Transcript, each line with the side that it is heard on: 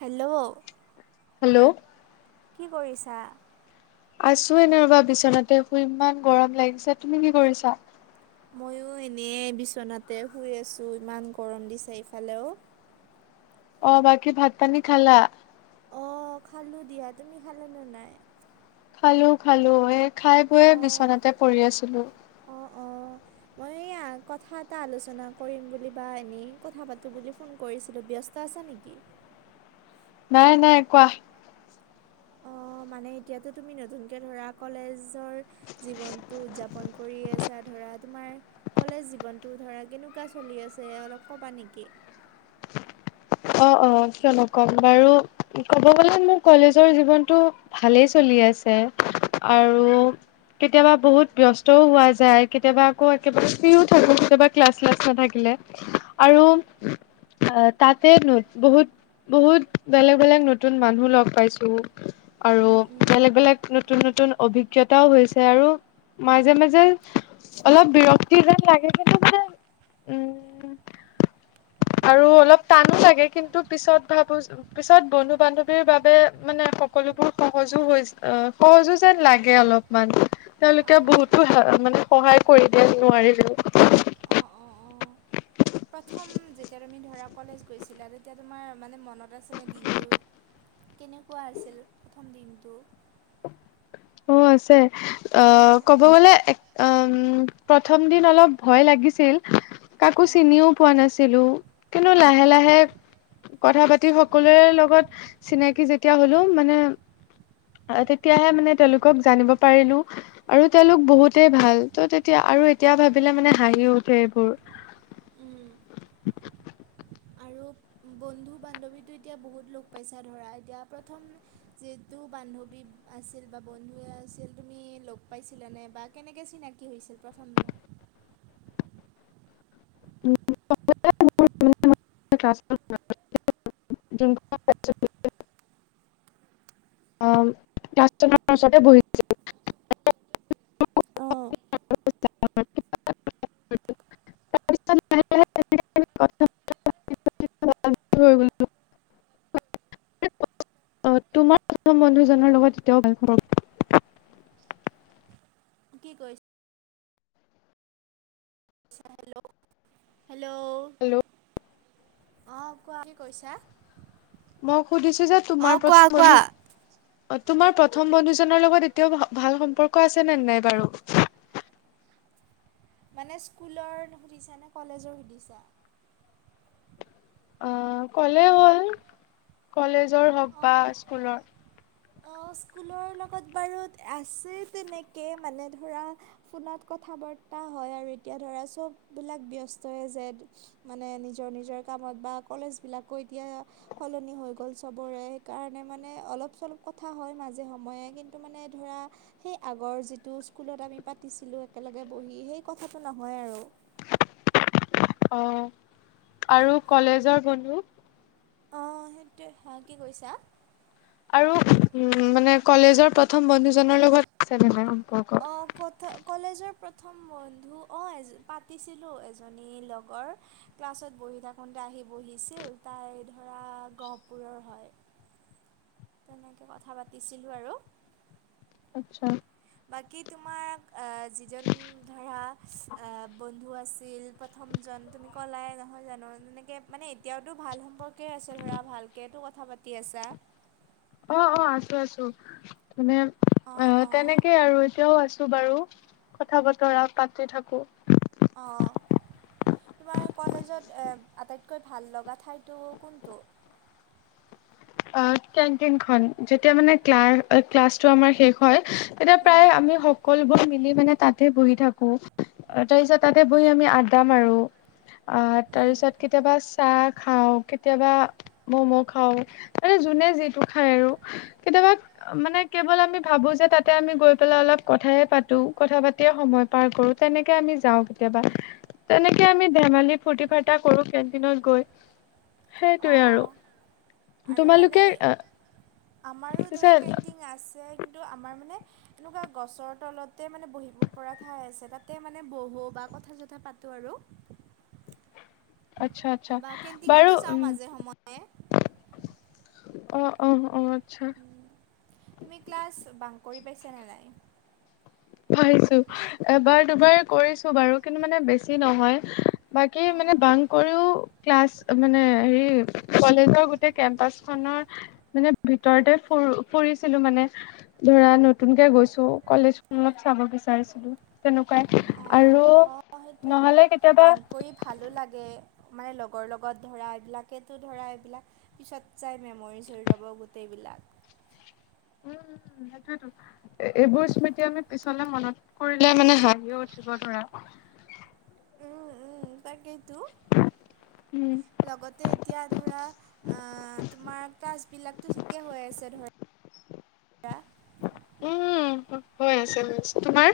right: Hello! [inaudible]
left: Hello! [inaudible]
right: কি কৰিছা? [unintelligible]
left: আছোঁ এনেই ৰবা বিচনাতে শুই ইমান গৰম লাগিছে। তুমি কি কৰিছা? [unintelligible]
right: ময়ো এনেই বিচনাতে শুই আছোঁ, ইমান গৰম দিছে এইফালেও। [unintelligible]
left: অঁ! বাকী ভাত, পানী খালা? [unintelligible]
right: অঁ! খালোঁ দিয়া। তুমি খালা নে নাই? [unintelligible]
left: খালোঁ-খালোঁ, এই খাই বৈয়ে বিচনাতে পৰি আছিলোঁ। [unintelligible]
right: অঁ-অঁ! মই এই [unintelligible] [unintelligible] কথা এটা আলোচনা কৰিম বুলি বা এনেই কথা পাতো বুলি ফোন কৰিছিলোঁ ব্যস্ত আছা নেকি? [inaudible]
left: নাই-নাই, কোৱা? [inaudible]
right: অ' মানে এতিয়াটো তুমি নতুনকে ধৰা কলেজৰ জীৱনটো উদযাপন [inaudible] কৰি আছা ধৰা তোমাৰ [unintelligible] কলেজ জীৱনটো ধৰা কেনেকুৱা চলি আছে অলপ কবা নেকি? [unintelligible]
left: অঁ-অঁ! কিয় নকম বাৰু, ক'ব গ'লে মোৰ কলেজৰ জীৱনটো [unintelligible] ভালেই চলি আছে। আৰু [unintelligible] কেতিয়াবা বহুত ব্যস্তও হোৱা যায়, কেতিয়াবা আকৌ একেবাৰে ফ্ৰীও থাকো কেতিয়াবা ক্লাছ শ্লাছ নাথাকিলে। আৰু আহ তাতে বহুত বহুত বেলেগ বেলেগ নতুন মানুহ লগ পাইছো। আৰু
right: উম উম
left: বেলেগ বেলেগ নতুন নতুন অভিজ্ঞতাও হৈছে আৰু মাজে মাজে অলপ বিৰক্তি যেন লাগে কিন্তু মানে উম
right: [inaudible]
left: আৰু অলপ টানো লাগে কিন্তু পিছত ভাবো পিছত বন্ধু বান্ধৱীৰ বাবে মানে সকলোবোৰ সহজো হৈ অ' সহজো যেন লাগে অলপ। মান তেওঁলোকে
right: অ'
left: বহুতো মানে সহায় কৰি দিয়ে নোৱাৰিলেও।
right: অঁ অঁ অঁ। প্ৰথম যেতিয়া তুমি ধৰা কলেজ গৈছিলা তেতিয়া তোমাৰ মানে ম নত আছেনে দিনটো কেনেকুৱা আছিল প্ৰথম দিনটো?
left: অ' আছে অ
right: অঁ
left: ক'ব গ'লে আ উম' প্ৰথম দিন অলপ ভয় লাগিছিল, কাকো
right: অঁ
left: চিনিও পোৱা নাছিলোঁ। কিন্তু
right: অঁ
left: লাহে
right: অঁ
left: লাহে কথা পাতি সকলোৰে লগত চিনাকি যেতিয়া হ'লো মানে, তেতিয়াহে মানে তেওঁলোকক জানিব পাৰিলোঁ। আৰু তেওঁলোক বহুতেই ভাল ত' তেতিয়া আৰু এতিয়া ভাবিলে মানে হাঁহি উঠে এইবোৰ।
right: উম আৰু? বন্ধু বান্ধৱীটো এতিয়া বহুত লগ পাইছা ধৰা এতিয়া প্ৰথম যিহেটো বান্ধৱী আছিল বা বন্ধুৱে আছিল তুমি লগ পাইছিলা নে বা কেনেকৈ চিনাকি হৈছিল প্ৰথম?
left: [unintelligible] য [unintelligible] অ' ক্লাছত লগতে বহিছিলো। তোমাৰ প্ৰথম বন্ধুজনৰ লগত এতিয়াও ভাল সম্পৰ্ক
right: কি কৈ ছা? Hello hello! অঁ কোৱা, কি কৈছা?
left: মই সুধিছো যে
right: অঁ কোৱা কোৱা?
left: অ' তোমাৰ প্ৰথম বন্ধুজনৰ লগত এতিয়াও ভাল সম্পৰ্ক আছে নে নাই বাৰু?
right: মানে স্কুলৰ সুধিছা নে কলেজৰ সুধিছা?
left: অ' কলে হ'ল কলেজৰ হওক বা
right: অঁ
left: স্কুলৰ।
right: অ' স্কুলৰ লগত বাৰু আছে তেনেকে মানে ধৰা ফোনত কথা বাৰ্তা হয় আৰু এতিয়া ধৰা চববিলাক ব্যস্তই যে, মানে নিজৰ নিজৰ কামত বা কলেজ বিলাকো এতিয়া সলনি হৈ গ'ল চ চবৰে সেইকাৰণে মানে অলপ চলপ কথা হয় মাজে সময়ে। কিন্তু মানে ধৰা, সেই আগৰ যিটো স্কুলত আমি পাতিছিলো একেলগে বহি সেই কথাটো নহয় আৰু।
left: অ' আৰু কলেজৰ বন্ধু?
right: অঁ সেইটোৱে। হা কি কৈছা?
left: আৰু উম মানে কলেজৰ প্ৰথম বন্ধু জনৰ লগত [unintelligible]
right: অঁ কত? কলেজৰ প্ৰথম বন্ধু অঁ পাতিছিলোঁ এজনী লগৰ। ক্লাছত বহি থাকোঁতে আহি বহিছিল তাই ধৰা গহপুৰৰ হয়। তেনেকে কথা পাতিছিলোঁ আৰু।
left: আচ্ছা।
right: বাকী তোমাৰ এ যিজন ধৰা এ বন্ধু আছিল প্ৰথমজন তুমি ক'লাই নহয় জানো? যেনেকে মানে এতিয়াওতো ভাল সম্পৰ্ক, কে আছে ধৰা ভালকেতো কথা পাতি আছা।
left: অ' অ' আছো আছো, মানে অ তেনেকেই আৰু এতিয়াও আছো বাৰু। কথা বতৰা পাতি থাকো।
right: অঁ। তোমাৰ কলেজত এ আটাইতকৈ ভাল লগা ঠাইতো কোনটো?
left: অ' কেনটিনখন, যেতিয়া মানে ক্লা ক্লাছটো আমাৰ শেষ, হয়, তেতিয়া
right: উম,
left: প্ৰায় আমি সকলোবোৰ মিলি মানে তাতে বহি থাকো। তাৰপিছত তাতে বহি আমি আড্ডা মাৰো। আহ'
right: উম।
left: তাৰপিছত কেতিয়াবা চাহ খাওঁ, কেতিয়াবা মম' খাওঁ। মানে যোনে যিটো খায় আৰু কেতিয়াবা, মানে কেৱল আমি ভাবো যে তাতে আমি গৈ পেলাই অলপ কথাহে পাতো, কথা পাতিয়েই সময়, পাৰ কৰো তেনেকে আমি যাওঁ কেতিয়াবা। তেনেকে আমি ধেমালি ফূৰ্তি ফাৰ্তা কৰো কেন্টিনত গৈ, সেইটোৱে আৰু।
right: অঁ আৰু মানে
left: তোমালোকে
right: আমাৰো ধৰক
left: পিছে
right: কেনণ্টিং আছে কিন্তু আমাৰ মানে এনেকুৱা গছৰ তলতে মানে বহিব পৰা ঠাই আছে, তাতে মানে বহো বা কথা-চথা পাতো আৰু।
left: আচ্ছা আচ্ছা
right: বা
left: বাৰু
right: কেণ্টিঙতো যাওঁ
left: উম্
right: মাজে সময়ে
left: [inaudible] অ অ অ। আচ্ছা
right: তুমি ক্লাছ বাঙ কৰি পাইছা নে নাই?
left: পাইছো এবাৰ দুবাৰ কৰিছো বাৰু, কিন্তু মানে বেছি নহয়। বাকী মানে বাঙ কৰিও ক্লাছ মানে হেৰি কলেজৰ গোটেই কেম্পাচ খনৰ মানে ভিতৰতে ফুৰ ফুৰিছিলো মানে ধৰা নতুনকে গৈছো কলেজ অলপ চাব বিচাৰিছিলো তেনেকুৱাই
right: অঁ
left: আৰু
right: অঁ সেইটোৱেতো
left: নহলে কেতিয়াবা
right: বাং কৰি ভালো লাগে মানে লগৰ লগত ধৰা এইবিলাকেতো ধৰা এইবিলাক পিছত যায় মেমৰিজ হৈ ৰ'ব গোটেইবিলাক।
left: উম সেইটোয়েতো কথা। [inaudible] এইবোৰ স্মৃতি আমি পিছলে মনত পৰিলে মানে হাঁহিও উঠিব ধৰা।
right: উম উম তাকেইটো,
left: উম
right: লগতে এতিয়া ধৰা আহ তোমাৰ ক্লাচ বিলাকটো ঠিকে হৈ আছে ধৰা।
left: উম হৈ আছে আছে, তোমাৰ?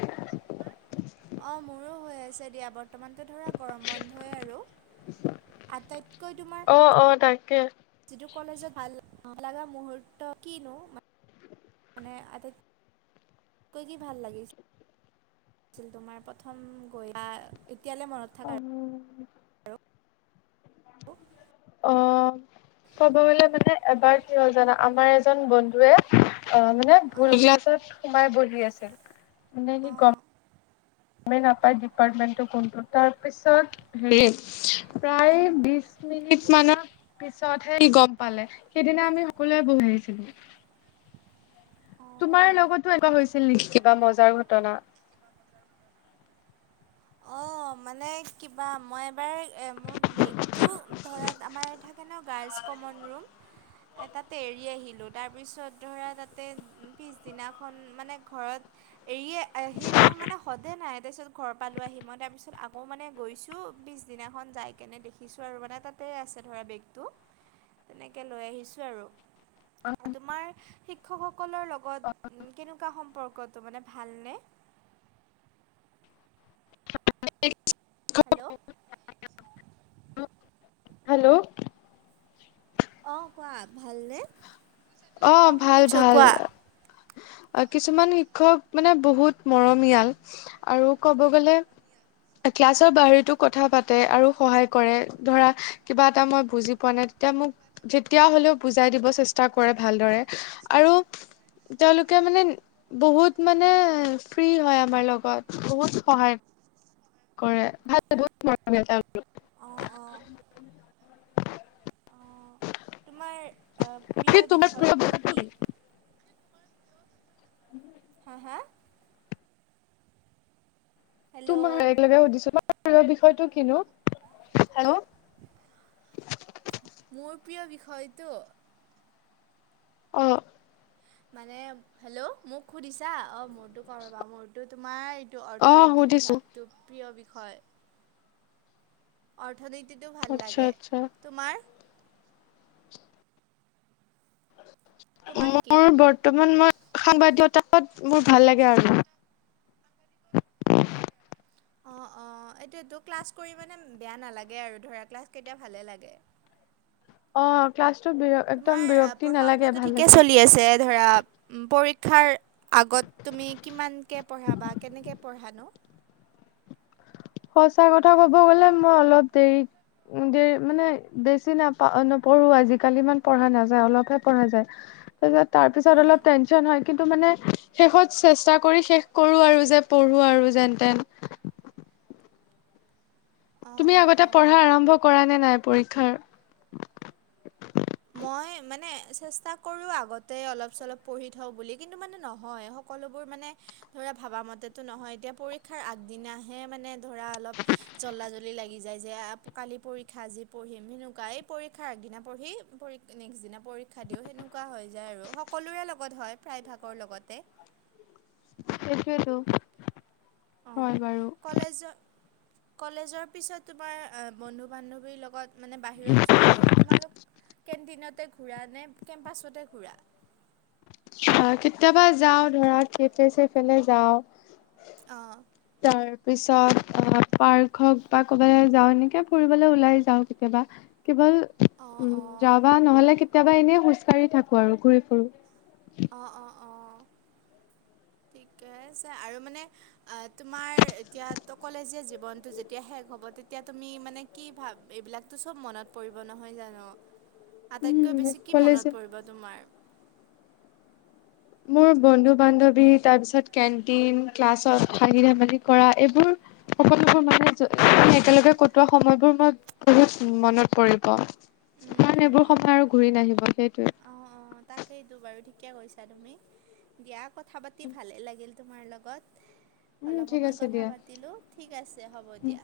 right: অঁ মোৰো হৈ আহিছে দিয়া বত বৰ্তমানটো ধৰা গৰম বন্ধই আৰু, আটাইতকৈ তোমাৰ
left: অ', অ তাকে।
right: যিটো কলেজত ভাল লগা মুহুৰ্ত কিনো? মানে আটাইতকৈ কি ভাল লাগিছে? ছিল তোমাৰ প্ৰথম গৈ বা এতিয়ালে মনত থাকা?
left: উম অ কব গলে মানে এবাৰ কি হল জানা? আমাৰ এজন বন্ধুৱে অ মান ভুল
right: অঁ
left: ক্লাছত সোমাই বহি আছিল, মানে কি গম
right: অঁ
left: গমেই নাপায় ডিপাৰ্টমেণ্টটো কোনটো তাৰপিছত হেৰি প্ৰায় বিশ মিনিট মানত পিছতহে সি গম পালে, সেইদিনা আমি সকলোৱে বহি আছিলো। তোমাৰ
right: অঁ
left: লগতো এনেকুৱা হৈছিল নেকি কিবা মজাৰ ঘটনা?
right: অ মানে কিবা মই এবাৰ মোৰ বেগটো ধৰা আমাৰ সেইকাৰণে, গাৰ্লছ কমন ৰুম, তাতে এৰি আহিলোঁ। তাৰপিছত, ধৰা তাতে পিছদিনাখন মানে, ঘৰত এৰিয়ে আহি, মোৰ মানে, সদে নাই। তাৰপিছত ঘৰৰ পালোঁ আহি। মই, তাৰপিছত আকৌ মানে গৈছোঁ, পিছ দিনাখন যাই কেনে, দেখিছোঁ আৰু মানে, তাতে আছে ধৰা বেগটো। তেনেকৈ লৈ আহিছোঁ আৰু। তোমাৰ শিক্ষকসকলৰ লগত কেনেকুৱা সম্পৰ্কটো, মানে ভালনে?
left: [unintelligible]
right: হেল্ল'?
left: হেল্ল'?
right: অ'! কোৱা, ভালনে?
left: অ'! ভাল,
right: শুনিছোঁ
left: ভাল।
right: কোৱা
left: কিছুমান শিক্ষক মানে, বহুত মৰমীয়াল। আৰু ক'ব গ'লে, ক্লাছৰ বাহৰিতো কথা পাতে আৰু সহায় কৰে। ধৰা, কিবা এটা মই বুজি পোৱা নাই, তেতিয়া মোক, যেতিয়া হ'লেও বুজাই দিব চেষ্টা কৰে ভালদৰে। আৰু তেওঁলোকে মানে, বহুত মানে, ফ্ৰী হয় আমাৰ লগত, বহুত সহায় কৰে। ভাল, বহুত মৰমীয়াল তেওঁলোক!
right: অ' অ'! তোমাৰ আঁ
left: কি
right: প্ৰিয়
left: তোমাৰ প্ৰিয়
right: বিষয়টো কি?
left: [inaudible]
right: হা, হা?
left: [unintelligible]
right: হেল্ল'
left: সুধিছো! তোমাৰ বিষয়টো কিনো? হেল্ল'!
right: [inaudible] মোৰ প্ৰিয় বিষয়টো
left: অ'!
right: মানে, হেল্ল'! মোক সুধিছা, অ'! মোৰটো কওঁ ৰ'বা, মোৰতো তোমাৰ, এইটো,
left: অ
right: অৰ্থনীতি
left: সুধিছো
right: বিভাগটো প্ৰিয় বিষয়। অৰ্থনীতিটো ভাল
left: আচ্ছা
right: লাগে!
left: আচ্ছা
right: তোমাৰ? তোমাৰ কি
left: মোৰ, বৰ্তমান মই, সাংবাদিকতাত মোৰ ভাল লাগে আৰু!
right: অ' অ'! এইটোৱেতো ক্লাছ কৰি মানে, বেয়া নালাগে! আৰু ধৰা, ক্লাছ কেইটা ভালেই লাগে।
left: অ'! ক্লাছটো [unintelligible]
right: তোমাৰ
left: বিৰক্তি
right: পঢ়া-
left: নালাগে
right: শুনাটো
left: ভাল
right: ঠিকে
left: লাগে।
right: চলি আছে! ধৰা পৰীক্ষাৰ আগত তুমি, কিমানকে পঢ়া বা কেনেকৈ পঢ়ানো?
left: সঁচা কথা ক'ব গ'লে! মই অলপ দেৰি। উম! দেৰি মানে, বেছি নাপা, নপঢ়ো, আজিকালি ইমান পঢ়া নাযায়, অলপহে পঢ়া যায়।
right: [inaudible]
left: [unintelligible] তাৰপিছত,
right: উম।
left: অলপ টেনশ্যন হয়! কিন্তু মানে, শেষত চেষ্টা কৰি শেষ কৰোঁ আৰু যে, পঢ়ো আৰু যেন-তেন।
right: অ',
left: তুমি
right: অ',
left: আগতে, পঢ়া
right: অ'।
left: আৰম্ভ কৰা নে নাই, পৰীক্ষাৰ?
right: মই মানে, চেষ্টা কৰোঁ আগতে অলপ-চলপ পঢ়ি থওঁ বুলি, কিন্তু মানে, নহয়। সকলোবোৰ মানে ধৰা, ভাবামতেটো নহয়! এতিয়া, পৰীক্ষাৰ আগদিনাহে মানে, ধৰা অলপ জলদা-জলদি লাগি যায় যে, কালি পৰীক্ষা, আজি পঢ়িম। কিন্তু, কালি পৰীক্ষাৰ আগদিনা পঢ়ি পৰি, নেক্সট দিনা পৰীক্ষা দিওঁ, সেনেকুৱা হৈ যায় আৰু। সকলোৰে লগত হয়, প্ৰায়ভাগৰ লগতে।
left: সেইটোৱেটো!
right: অ'! কলেজৰ কলেজৰ পিছত তোমাৰ, আঁ বন্ধু-বান্ধৱীৰ লগত মানে, বাহিৰত যোৱা নে? নে, তোমালোক কেণ্টিনতে ঘূৰা নে, কেম্পাছতে ঘূৰা?
left: অ',। কেতিয়াবা যাওঁ ধৰা, কেফেছেফেলে যাওঁ।
right: অ',।
left: তাৰ পিছত পাৰ্ক হওঁক বা ক'বালে যাওঁ এনেকে ফুৰিবলৈ ওলাই যাওঁ, কেতিয়াবা। কেৱল
right: অঁ
left: উম।
right: অঁ
left: যাবা নহ'লে, কেতিয়াবা এনেই খোজকাঢ়ি থাকোঁ আৰু ঘূৰি ফুুৰো।
right: অ', - অ', - অ'। ঠিকেই আছে আৰু মানে অ',। তোমাৰ এতিয়া কলেজীয়া জীৱনতটো যেতিয়া শেষ হ'ব তেতিয়া তুমি মানে কি ভাব, এইবিলাকতো চব মনত পৰিব নহয়, জানো? আটাইতকৈ
left: উম
right: বেছি কি
left: কলেজ
right: মনত পৰিব তোমাৰ?
left: মোৰ বন্ধু-বান্ধৱী, তাৰপিছত কেন্টিন, ক্লাছত হাঁহি-ধেমালি কৰা এইবোৰ। সকলোবোৰ মানে, একেলগে কটোৱা সময়বোৰ মই বহুত মনত পৰিব।
right: উম
left: কাৰণ, এইবোৰ সময় আৰু ঘূৰি নাহিব সেইটোৱেই।
right: অ', - অ',। তাকেইতো বাৰু ঠিকে কৈছা তুমি। দিয়া কথা পাতি ভালেই লাগিল। তোমাৰ লগত
left: উম
right: অলপ
left: ঠিক
right: সময়
left: আছে
right: কথা
left: দিয়া
right: পাতিলোঁ। ঠিক আছে, হ'ব দিয়া।